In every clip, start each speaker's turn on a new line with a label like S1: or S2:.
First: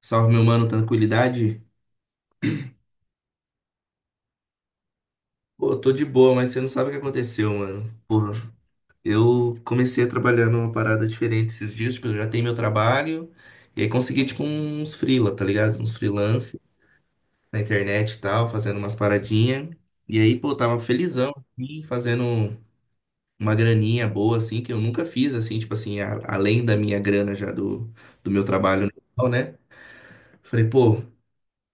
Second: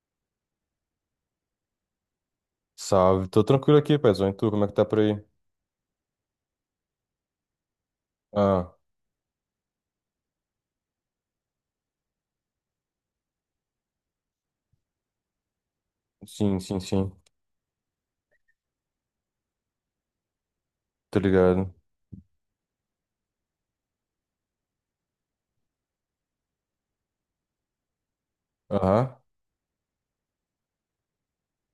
S1: Salve, meu mano, tranquilidade?
S2: Salve, tô tranquilo aqui, paizão. E tu, como é que tá por aí?
S1: Pô, eu tô de boa, mas você não sabe o que aconteceu, mano. Porra,
S2: Ah,
S1: eu comecei a trabalhar numa parada diferente esses dias, tipo, eu já tenho meu trabalho, e aí consegui, tipo, uns freela, tá ligado? Uns freelance
S2: sim, sim, sim.
S1: na internet e tal, fazendo umas paradinhas. E aí, pô, tava
S2: Tô
S1: felizão,
S2: ligado.
S1: assim, fazendo uma graninha boa, assim, que eu nunca fiz, assim, tipo assim, além da minha grana já do meu trabalho,
S2: Aham,
S1: normal, né? Falei, pô,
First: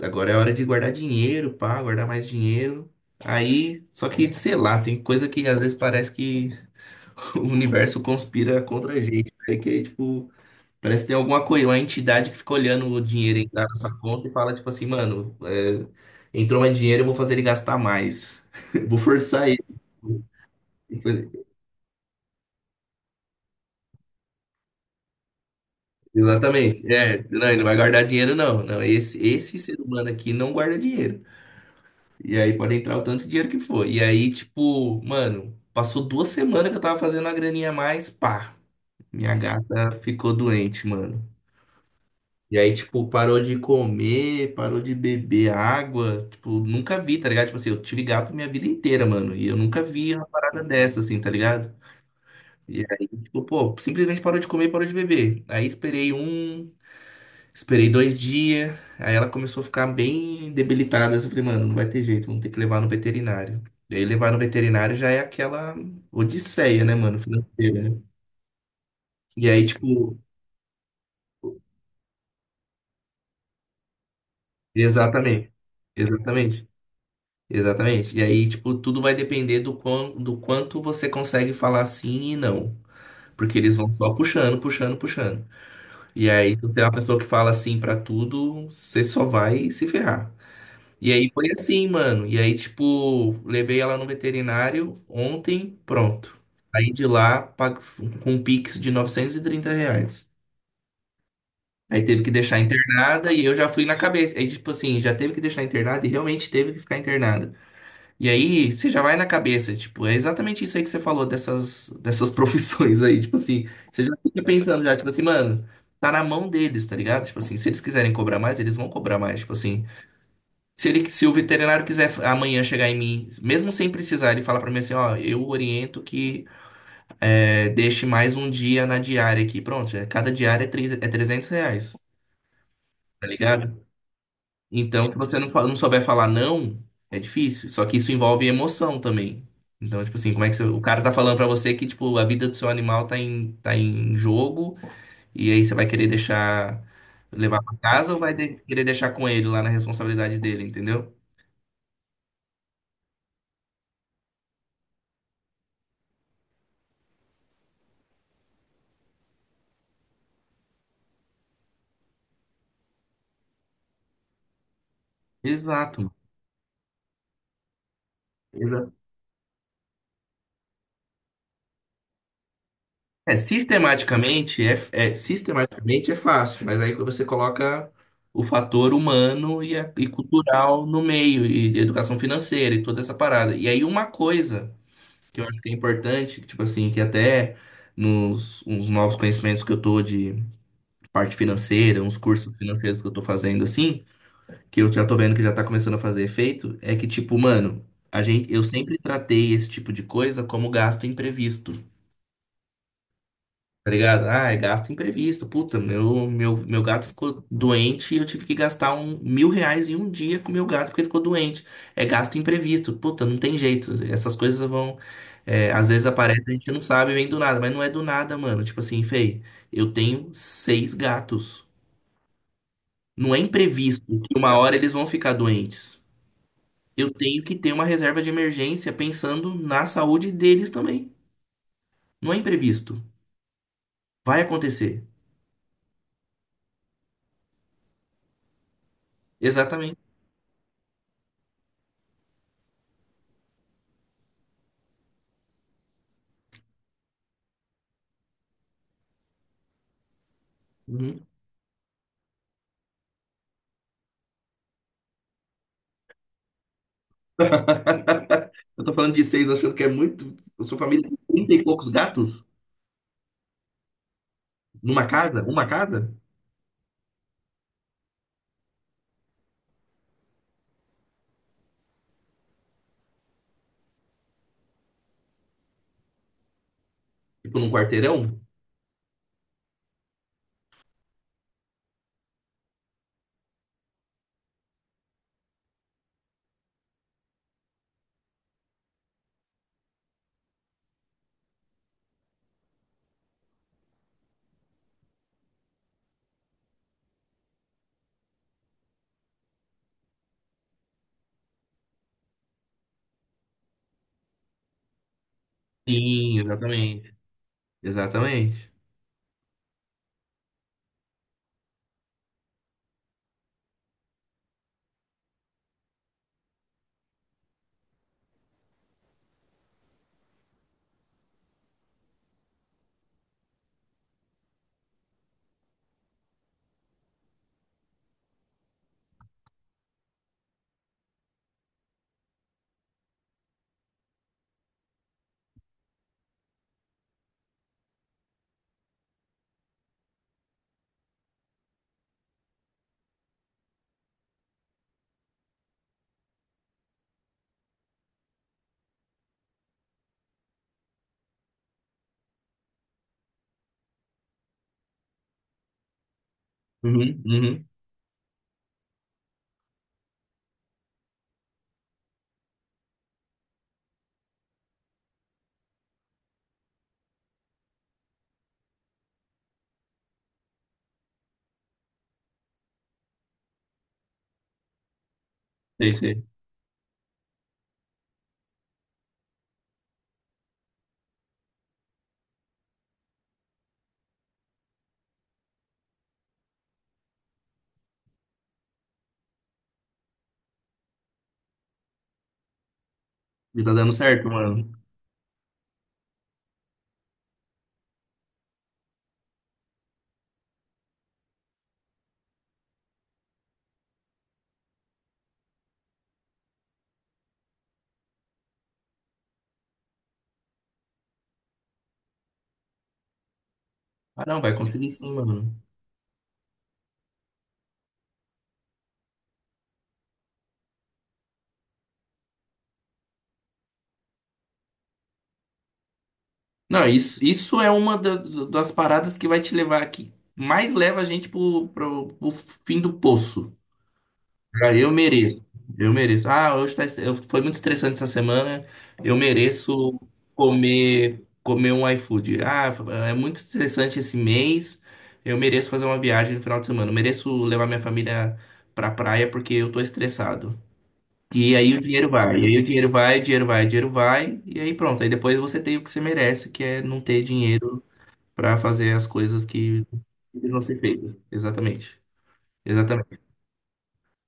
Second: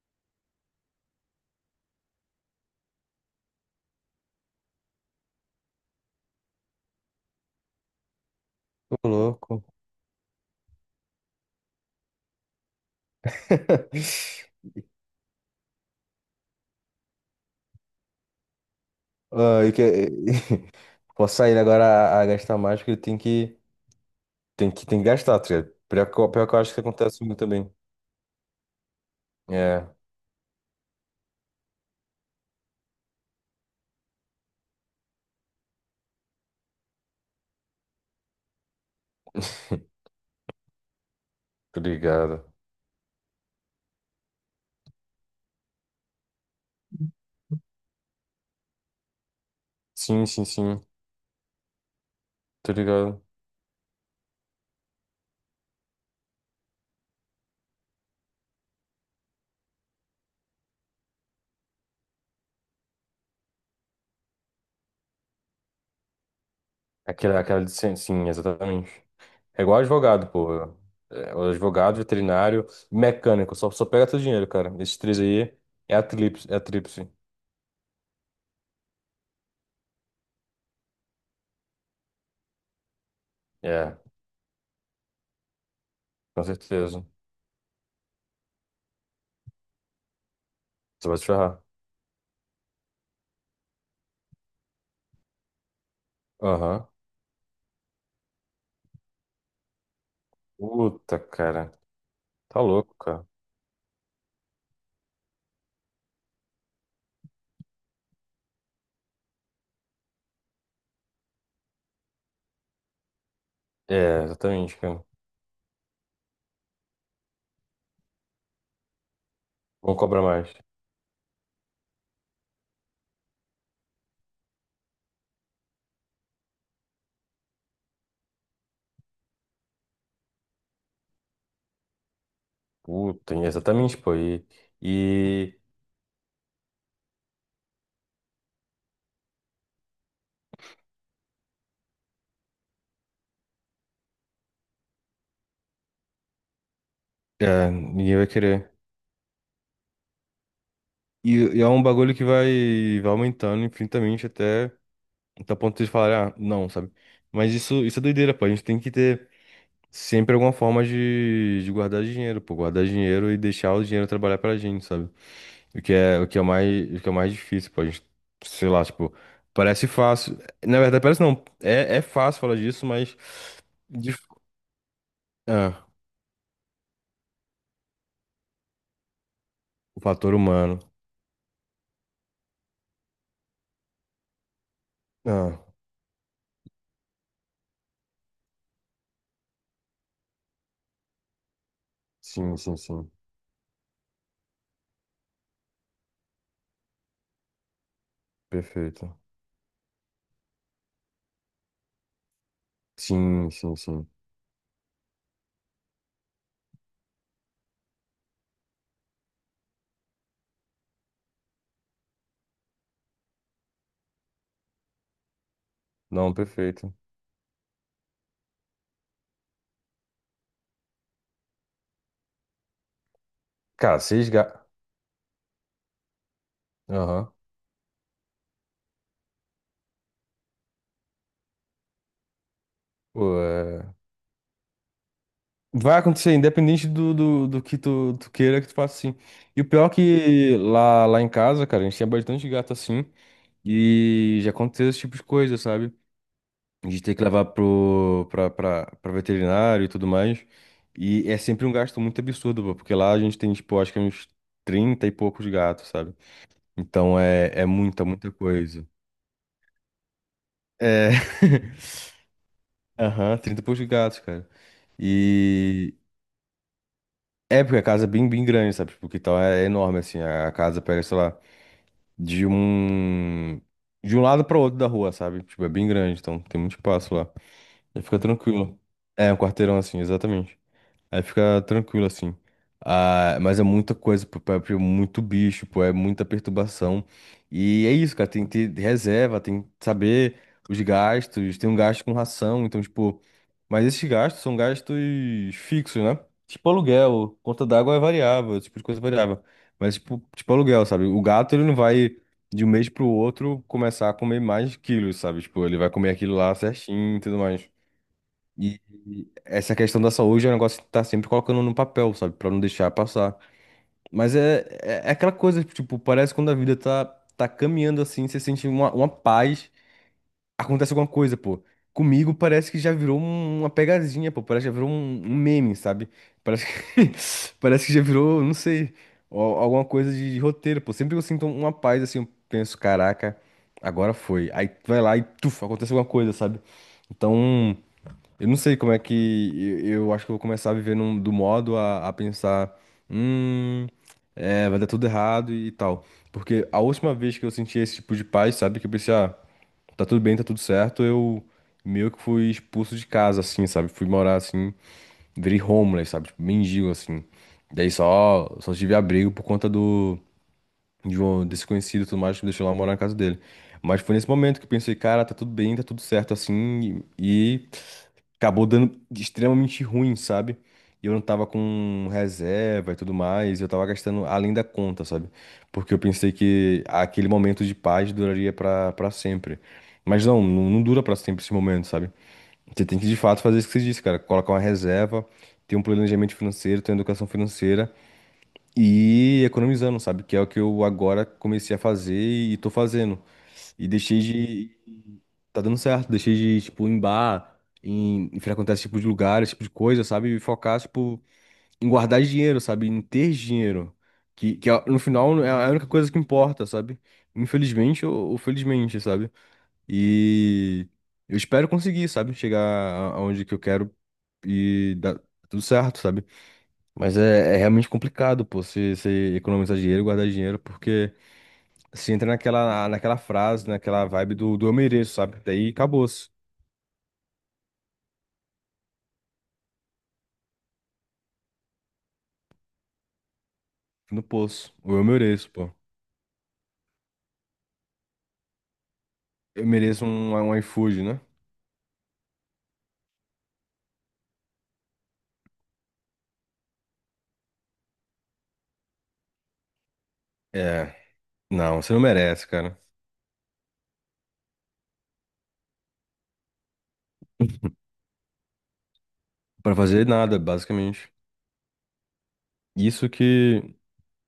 S1: agora é hora de guardar dinheiro, pá, guardar mais dinheiro. Aí, só que, sei lá, tem coisa que às vezes parece que o universo conspira contra a
S2: tô
S1: gente. É
S2: louco.
S1: que, tipo, parece que tem alguma coisa, uma entidade que fica olhando o dinheiro entrar na nossa conta e fala, tipo assim, mano, é, entrou mais dinheiro, eu vou fazer ele gastar mais. Eu vou forçar ele.
S2: Ah, e que... vou sair agora a gastar mais, porque tem que, tem que gastar, tá ligado? Pior que, pior que eu acho que
S1: Exatamente. É,
S2: acontece muito
S1: não, ele não
S2: também.
S1: vai guardar dinheiro, não. Não, esse ser
S2: É,
S1: humano aqui não guarda dinheiro. E aí pode entrar o tanto de dinheiro que for. E aí, tipo, mano, passou 2 semanas que eu tava fazendo uma graninha a mais, pá, minha gata ficou doente, mano.
S2: tô ligado.
S1: E aí, tipo, parou de comer, parou de beber água. Tipo, nunca vi, tá ligado? Tipo assim, eu tive gato minha vida inteira, mano. E eu nunca vi uma
S2: Sim, sim,
S1: parada
S2: sim,
S1: dessa, assim, tá ligado?
S2: tô
S1: E aí,
S2: ligado.
S1: tipo, pô, simplesmente parou de comer, parou de beber. Aí esperei 2 dias, aí ela começou a ficar bem debilitada. Eu falei, mano, não vai ter jeito, vamos ter que levar no veterinário. E aí levar no veterinário já é aquela odisseia, né, mano,
S2: Aquela
S1: financeira, né?
S2: licença, sim, exatamente.
S1: E
S2: É
S1: aí,
S2: igual
S1: tipo,
S2: advogado, pô. É, o advogado, veterinário, mecânico, só, só pega teu dinheiro, cara. Esses três
S1: exatamente,
S2: aí é a tríplice, é a
S1: exatamente,
S2: tríplice.
S1: exatamente. E aí, tipo, tudo vai depender do quão, do quanto você consegue falar sim e não. Porque eles vão
S2: É,
S1: só puxando, puxando, puxando. E
S2: com
S1: aí, se você é uma
S2: certeza.
S1: pessoa que fala sim pra tudo, você só vai se ferrar.
S2: Você
S1: E
S2: vai se
S1: aí foi
S2: ferrar.
S1: assim, mano. E aí, tipo, levei ela no veterinário ontem, pronto.
S2: Aham.
S1: Aí de lá, com um Pix de R$ 930.
S2: Puta, cara.
S1: Aí teve que deixar
S2: Tá louco, cara.
S1: internada e eu já fui na cabeça. Aí, tipo assim, já teve que deixar internada e realmente teve que ficar internada. E aí, você já vai na cabeça, tipo, é exatamente isso aí que você falou dessas, dessas profissões aí. Tipo assim, você já
S2: É,
S1: fica
S2: exatamente,
S1: pensando já,
S2: cara.
S1: tipo assim, mano, tá na mão deles, tá ligado? Tipo assim, se eles quiserem cobrar mais, eles vão cobrar mais. Tipo assim.
S2: Vão cobrar mais.
S1: Se ele, se o veterinário quiser amanhã chegar em mim, mesmo sem precisar, ele fala pra mim assim, ó, eu oriento que é, deixe mais um dia na diária aqui. Pronto, é, cada diária é, é R$ 300, tá
S2: Puta,
S1: ligado?
S2: exatamente, pô. E,
S1: Então, se você
S2: e...
S1: não souber falar não, é difícil. Só que isso envolve emoção também. Então, tipo assim, como é que você, o cara tá falando pra você que, tipo, a vida do seu animal tá em jogo e aí você vai querer deixar, levar
S2: É,
S1: pra casa
S2: ninguém
S1: ou
S2: vai
S1: vai
S2: querer.
S1: querer deixar com ele lá na responsabilidade dele, entendeu?
S2: E, e é um bagulho que vai, vai aumentando infinitamente até o ponto de falar, ah, não, sabe? Mas isso é doideira, pô. A gente tem que ter sempre alguma forma de guardar dinheiro, pô. Guardar dinheiro e deixar o dinheiro trabalhar pra gente, sabe?
S1: Exato.
S2: O que é mais, o que é mais difícil, pô. A gente, sei lá, tipo, parece fácil. Na verdade, parece não. É, é fácil falar disso, mas.
S1: É,
S2: dif-
S1: sistematicamente
S2: Ah,
S1: sistematicamente é fácil, mas aí você coloca o fator humano e,
S2: o
S1: e
S2: fator humano.
S1: cultural no meio, e educação financeira e toda essa parada. E aí uma coisa que eu
S2: Ah,
S1: acho que é importante, que, tipo assim, que até nos uns novos conhecimentos que eu tô de parte financeira, uns cursos
S2: sim, sim,
S1: financeiros que eu
S2: sim.
S1: tô fazendo assim, que eu já tô vendo que já tá começando a fazer efeito, é que, tipo, mano, a gente, eu sempre
S2: Perfeito.
S1: tratei esse tipo de coisa como gasto imprevisto.
S2: Sim, sim,
S1: Tá
S2: sim.
S1: ligado? Ah, é gasto imprevisto. Puta, meu gato ficou doente e eu tive que gastar R$ 1.000 em um dia com meu gato porque ele ficou doente. É gasto imprevisto. Puta, não tem jeito. Essas coisas vão. É, às vezes
S2: Não,
S1: aparece, a gente não
S2: perfeito.
S1: sabe, vem do nada, mas não é do nada, mano. Tipo assim, Fei, eu tenho seis gatos. Não é
S2: Cara,
S1: imprevisto
S2: se
S1: que uma
S2: esga...
S1: hora eles vão ficar doentes. Eu
S2: Aham.
S1: tenho que ter uma reserva de emergência pensando na saúde deles também. Não é imprevisto.
S2: Pô, é...
S1: Vai acontecer.
S2: Vai acontecer, independente do que tu, tu queira que tu faça assim. E o pior é
S1: Exatamente.
S2: que lá, lá em casa, cara, a gente tinha bastante gato assim. E já aconteceu esse tipo de coisa, sabe? A gente tem que levar pra veterinário e tudo mais.
S1: Uhum.
S2: E é sempre um gasto muito absurdo, pô, porque lá a gente tem, tipo, acho que é uns 30 e poucos gatos, sabe? Então é, é muita, muita
S1: Eu
S2: coisa.
S1: tô falando de seis, achando que é muito. Eu sou família
S2: É.
S1: de 30 e poucos gatos
S2: Aham, 30 e poucos gatos, cara.
S1: numa casa, uma
S2: E.
S1: casa,
S2: É, porque a casa é bem, bem grande, sabe? Porque então é enorme, assim. A casa pega, sei lá, de um. De um lado para outro da rua, sabe? Tipo, é bem grande, então tem muito espaço lá.
S1: tipo num
S2: Aí fica
S1: quarteirão.
S2: tranquilo. É, um quarteirão assim, exatamente. Aí fica tranquilo, assim. Ah, mas é muita coisa, pô, pô, é muito bicho, pô, é muita perturbação. E é isso, cara, tem que ter reserva, tem que saber os gastos, tem um gasto com ração, então, tipo... Mas esses gastos são gastos fixos, né? Tipo aluguel, conta d'água é variável, esse tipo de coisa é variável. Mas, tipo, tipo aluguel, sabe? O gato, ele não vai, de um mês pro outro, começar a comer mais quilos, sabe? Tipo, ele vai comer aquilo
S1: Sim,
S2: lá
S1: exatamente.
S2: certinho e tudo mais.
S1: Exatamente.
S2: E e essa questão da saúde é um negócio que tá sempre colocando no papel, sabe? Pra não deixar passar. Mas é, é, é aquela coisa, tipo, parece que quando a vida tá, tá caminhando assim, você sente uma paz, acontece alguma coisa, pô. Comigo parece que já virou uma pegadinha, pô. Parece que já virou um, um meme, sabe? Parece que, parece que já virou, não sei, alguma coisa de roteiro, pô. Sempre que eu sinto uma paz, assim, eu penso, caraca, agora foi. Aí tu vai lá e, tuf, acontece alguma coisa, sabe? Então. Eu não sei como é que. Eu acho que eu vou começar a viver do modo a pensar. Hum. É, vai dar tudo errado e tal. Porque a última vez que eu senti esse tipo de paz, sabe? Que eu pensei, ah, tá tudo bem, tá tudo certo. Eu meio que fui expulso de casa, assim, sabe? Fui morar assim, virei homeless, sabe? Tipo, mendigo,
S1: Uhum,
S2: assim.
S1: uhum.
S2: Daí só, só tive abrigo por conta de um desconhecido e tudo mais que me deixou lá morar na casa dele. Mas foi nesse momento que eu pensei, cara, tá tudo bem, tá tudo certo assim. E, acabou dando extremamente ruim, sabe? E eu não tava com reserva e tudo mais, eu tava gastando além da conta, sabe? Porque
S1: Sei,
S2: eu
S1: sei.
S2: pensei que aquele momento de paz duraria pra sempre. Mas não, não, não dura pra sempre esse momento, sabe? Você tem que de fato fazer isso que você disse, cara. Colocar uma reserva, ter um planejamento financeiro, ter uma educação financeira e ir economizando, sabe? Que é o que eu agora comecei a fazer e tô fazendo.
S1: E tá
S2: E
S1: dando
S2: deixei
S1: certo, mano.
S2: de tá dando certo. Deixei de, tipo, em bar, em, em frequentar esse tipo de lugar, esse tipo de coisa, sabe? E focar, tipo, em guardar dinheiro, sabe? Em ter dinheiro. No final é a única coisa que importa, sabe? Infelizmente ou felizmente, sabe? E eu espero conseguir, sabe? Chegar aonde que eu quero
S1: Ah, não, vai conseguir
S2: e
S1: sim,
S2: dar
S1: mano.
S2: tudo certo, sabe? Mas é, é realmente complicado, pô, você economizar dinheiro, guardar dinheiro, porque você entra naquela, naquela frase, naquela vibe do eu mereço, sabe? Daí acabou.
S1: Não, isso é uma das paradas que vai te levar, que mais leva a gente pro, pro fim do poço.
S2: No poço.
S1: Cara, eu
S2: Ou eu
S1: mereço.
S2: mereço, pô.
S1: Eu mereço. Ah, hoje foi muito estressante essa semana. Eu
S2: Eu
S1: mereço
S2: mereço um, um iFood, né?
S1: comer um iFood. Ah, é muito estressante esse mês. Eu mereço fazer uma viagem no final de semana. Eu mereço levar minha família pra praia porque eu tô estressado.
S2: É.
S1: E aí o
S2: Não, você não
S1: dinheiro vai, e
S2: merece,
S1: aí o
S2: cara.
S1: dinheiro vai, dinheiro vai, dinheiro vai, e aí pronto. Aí depois você tem o que você merece, que é não ter dinheiro pra fazer as coisas
S2: Pra
S1: que
S2: fazer nada,
S1: não ser
S2: basicamente.
S1: feitas. Exatamente.
S2: Isso
S1: Exatamente.
S2: que.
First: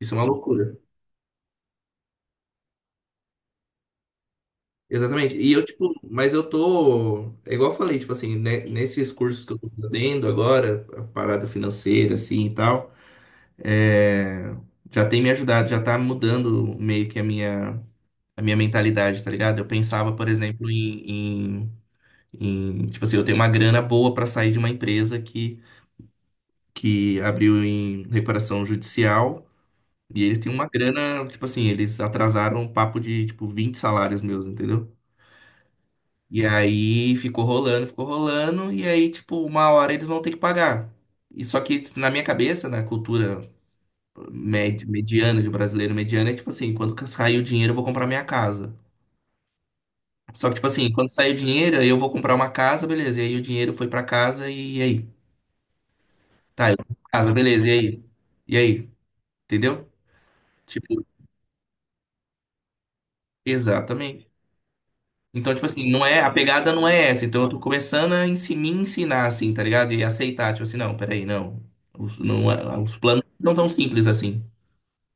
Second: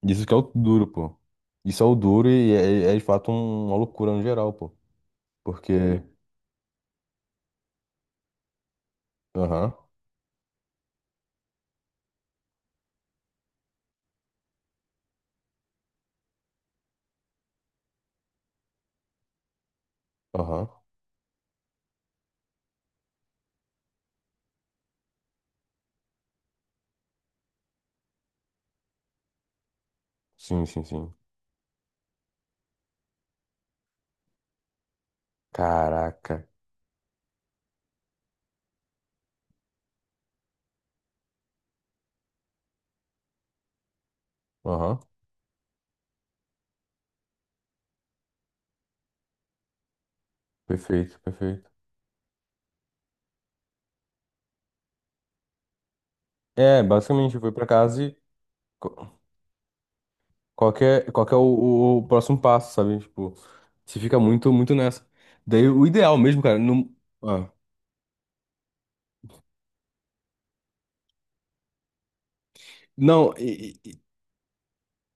S1: Isso é uma
S2: Isso que é o
S1: loucura.
S2: duro, pô. Isso é o duro e é, é de fato uma loucura no geral, pô.
S1: Exatamente. E eu, tipo,
S2: Porque.
S1: mas eu tô, é igual eu falei, tipo assim, né, nesses cursos que eu tô
S2: Aham,
S1: fazendo agora, a parada financeira, assim e tal, é, já tem me ajudado, já tá mudando meio que a minha mentalidade, tá ligado? Eu pensava, por exemplo,
S2: aham.
S1: em, em, tipo assim, eu tenho uma grana boa pra sair de uma empresa que abriu em recuperação judicial, e eles têm
S2: Sim,
S1: uma
S2: sim, sim.
S1: grana, tipo assim, eles atrasaram um papo de, tipo, 20 salários meus, entendeu? E
S2: Caraca.
S1: aí ficou rolando, e aí, tipo, uma hora eles vão ter que pagar. E só que na minha cabeça, na cultura
S2: Aham.
S1: mediana, de brasileiro mediano, é tipo assim, quando sair o dinheiro, eu vou comprar minha casa. Só que, tipo assim, quando
S2: Perfeito,
S1: sair o
S2: perfeito.
S1: dinheiro, eu vou comprar uma casa, beleza. E aí o dinheiro foi pra casa e aí? Tá, eu
S2: É,
S1: compro casa,
S2: basicamente, foi pra
S1: beleza, e aí?
S2: casa e.
S1: E aí?
S2: co-
S1: Entendeu? Tipo,
S2: Qual que é o, o próximo passo, sabe? Tipo, você fica
S1: exatamente.
S2: muito, muito nessa.
S1: Então, tipo
S2: Daí o
S1: assim, não
S2: ideal
S1: é, a
S2: mesmo, cara.
S1: pegada não
S2: Não...
S1: é essa. Então, eu tô começando a me ensinar, assim, tá ligado? E aceitar, tipo assim, não, peraí, não. Os, não, os planos
S2: Não,
S1: não tão simples assim.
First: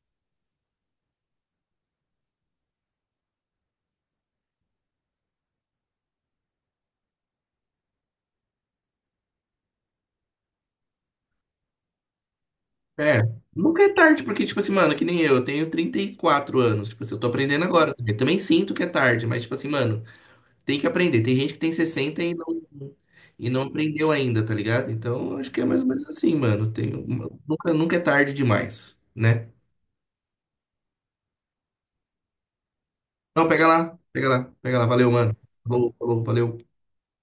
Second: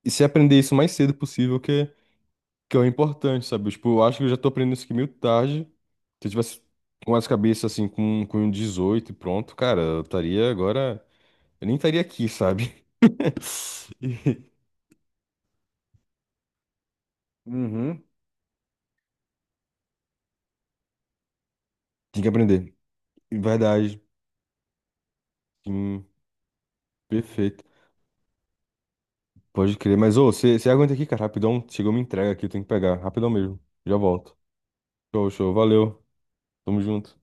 S2: e se aprender isso o mais cedo possível, que, que é o importante, sabe? Tipo, eu acho que eu já tô aprendendo isso aqui meio tarde. Se eu tivesse com as cabeças assim, com 18 e pronto, cara, eu estaria agora. Eu nem estaria aqui, sabe?
S1: É, nunca é tarde,
S2: E-
S1: porque, tipo assim, mano, que nem eu, eu tenho 34 anos, tipo assim, eu tô aprendendo agora.
S2: Uhum.
S1: Eu também sinto que é tarde, mas, tipo assim, mano, tem que aprender. Tem gente que tem 60
S2: Tem que aprender.
S1: e não
S2: Verdade.
S1: aprendeu ainda, tá ligado? Então, eu acho que é mais ou menos
S2: Sim,
S1: assim, mano. Tem,
S2: perfeito.
S1: nunca, nunca é tarde demais, né?
S2: Pode crer. Mas, ô, você aguenta aqui, cara, rapidão. Chegou uma entrega aqui, eu tenho que pegar. Rapidão
S1: Não,
S2: mesmo.
S1: pega
S2: Já
S1: lá, pega
S2: volto.
S1: lá, pega lá. Valeu,
S2: Show,
S1: mano.
S2: show.
S1: Falou,
S2: Valeu.
S1: falou, valeu.
S2: Tamo junto.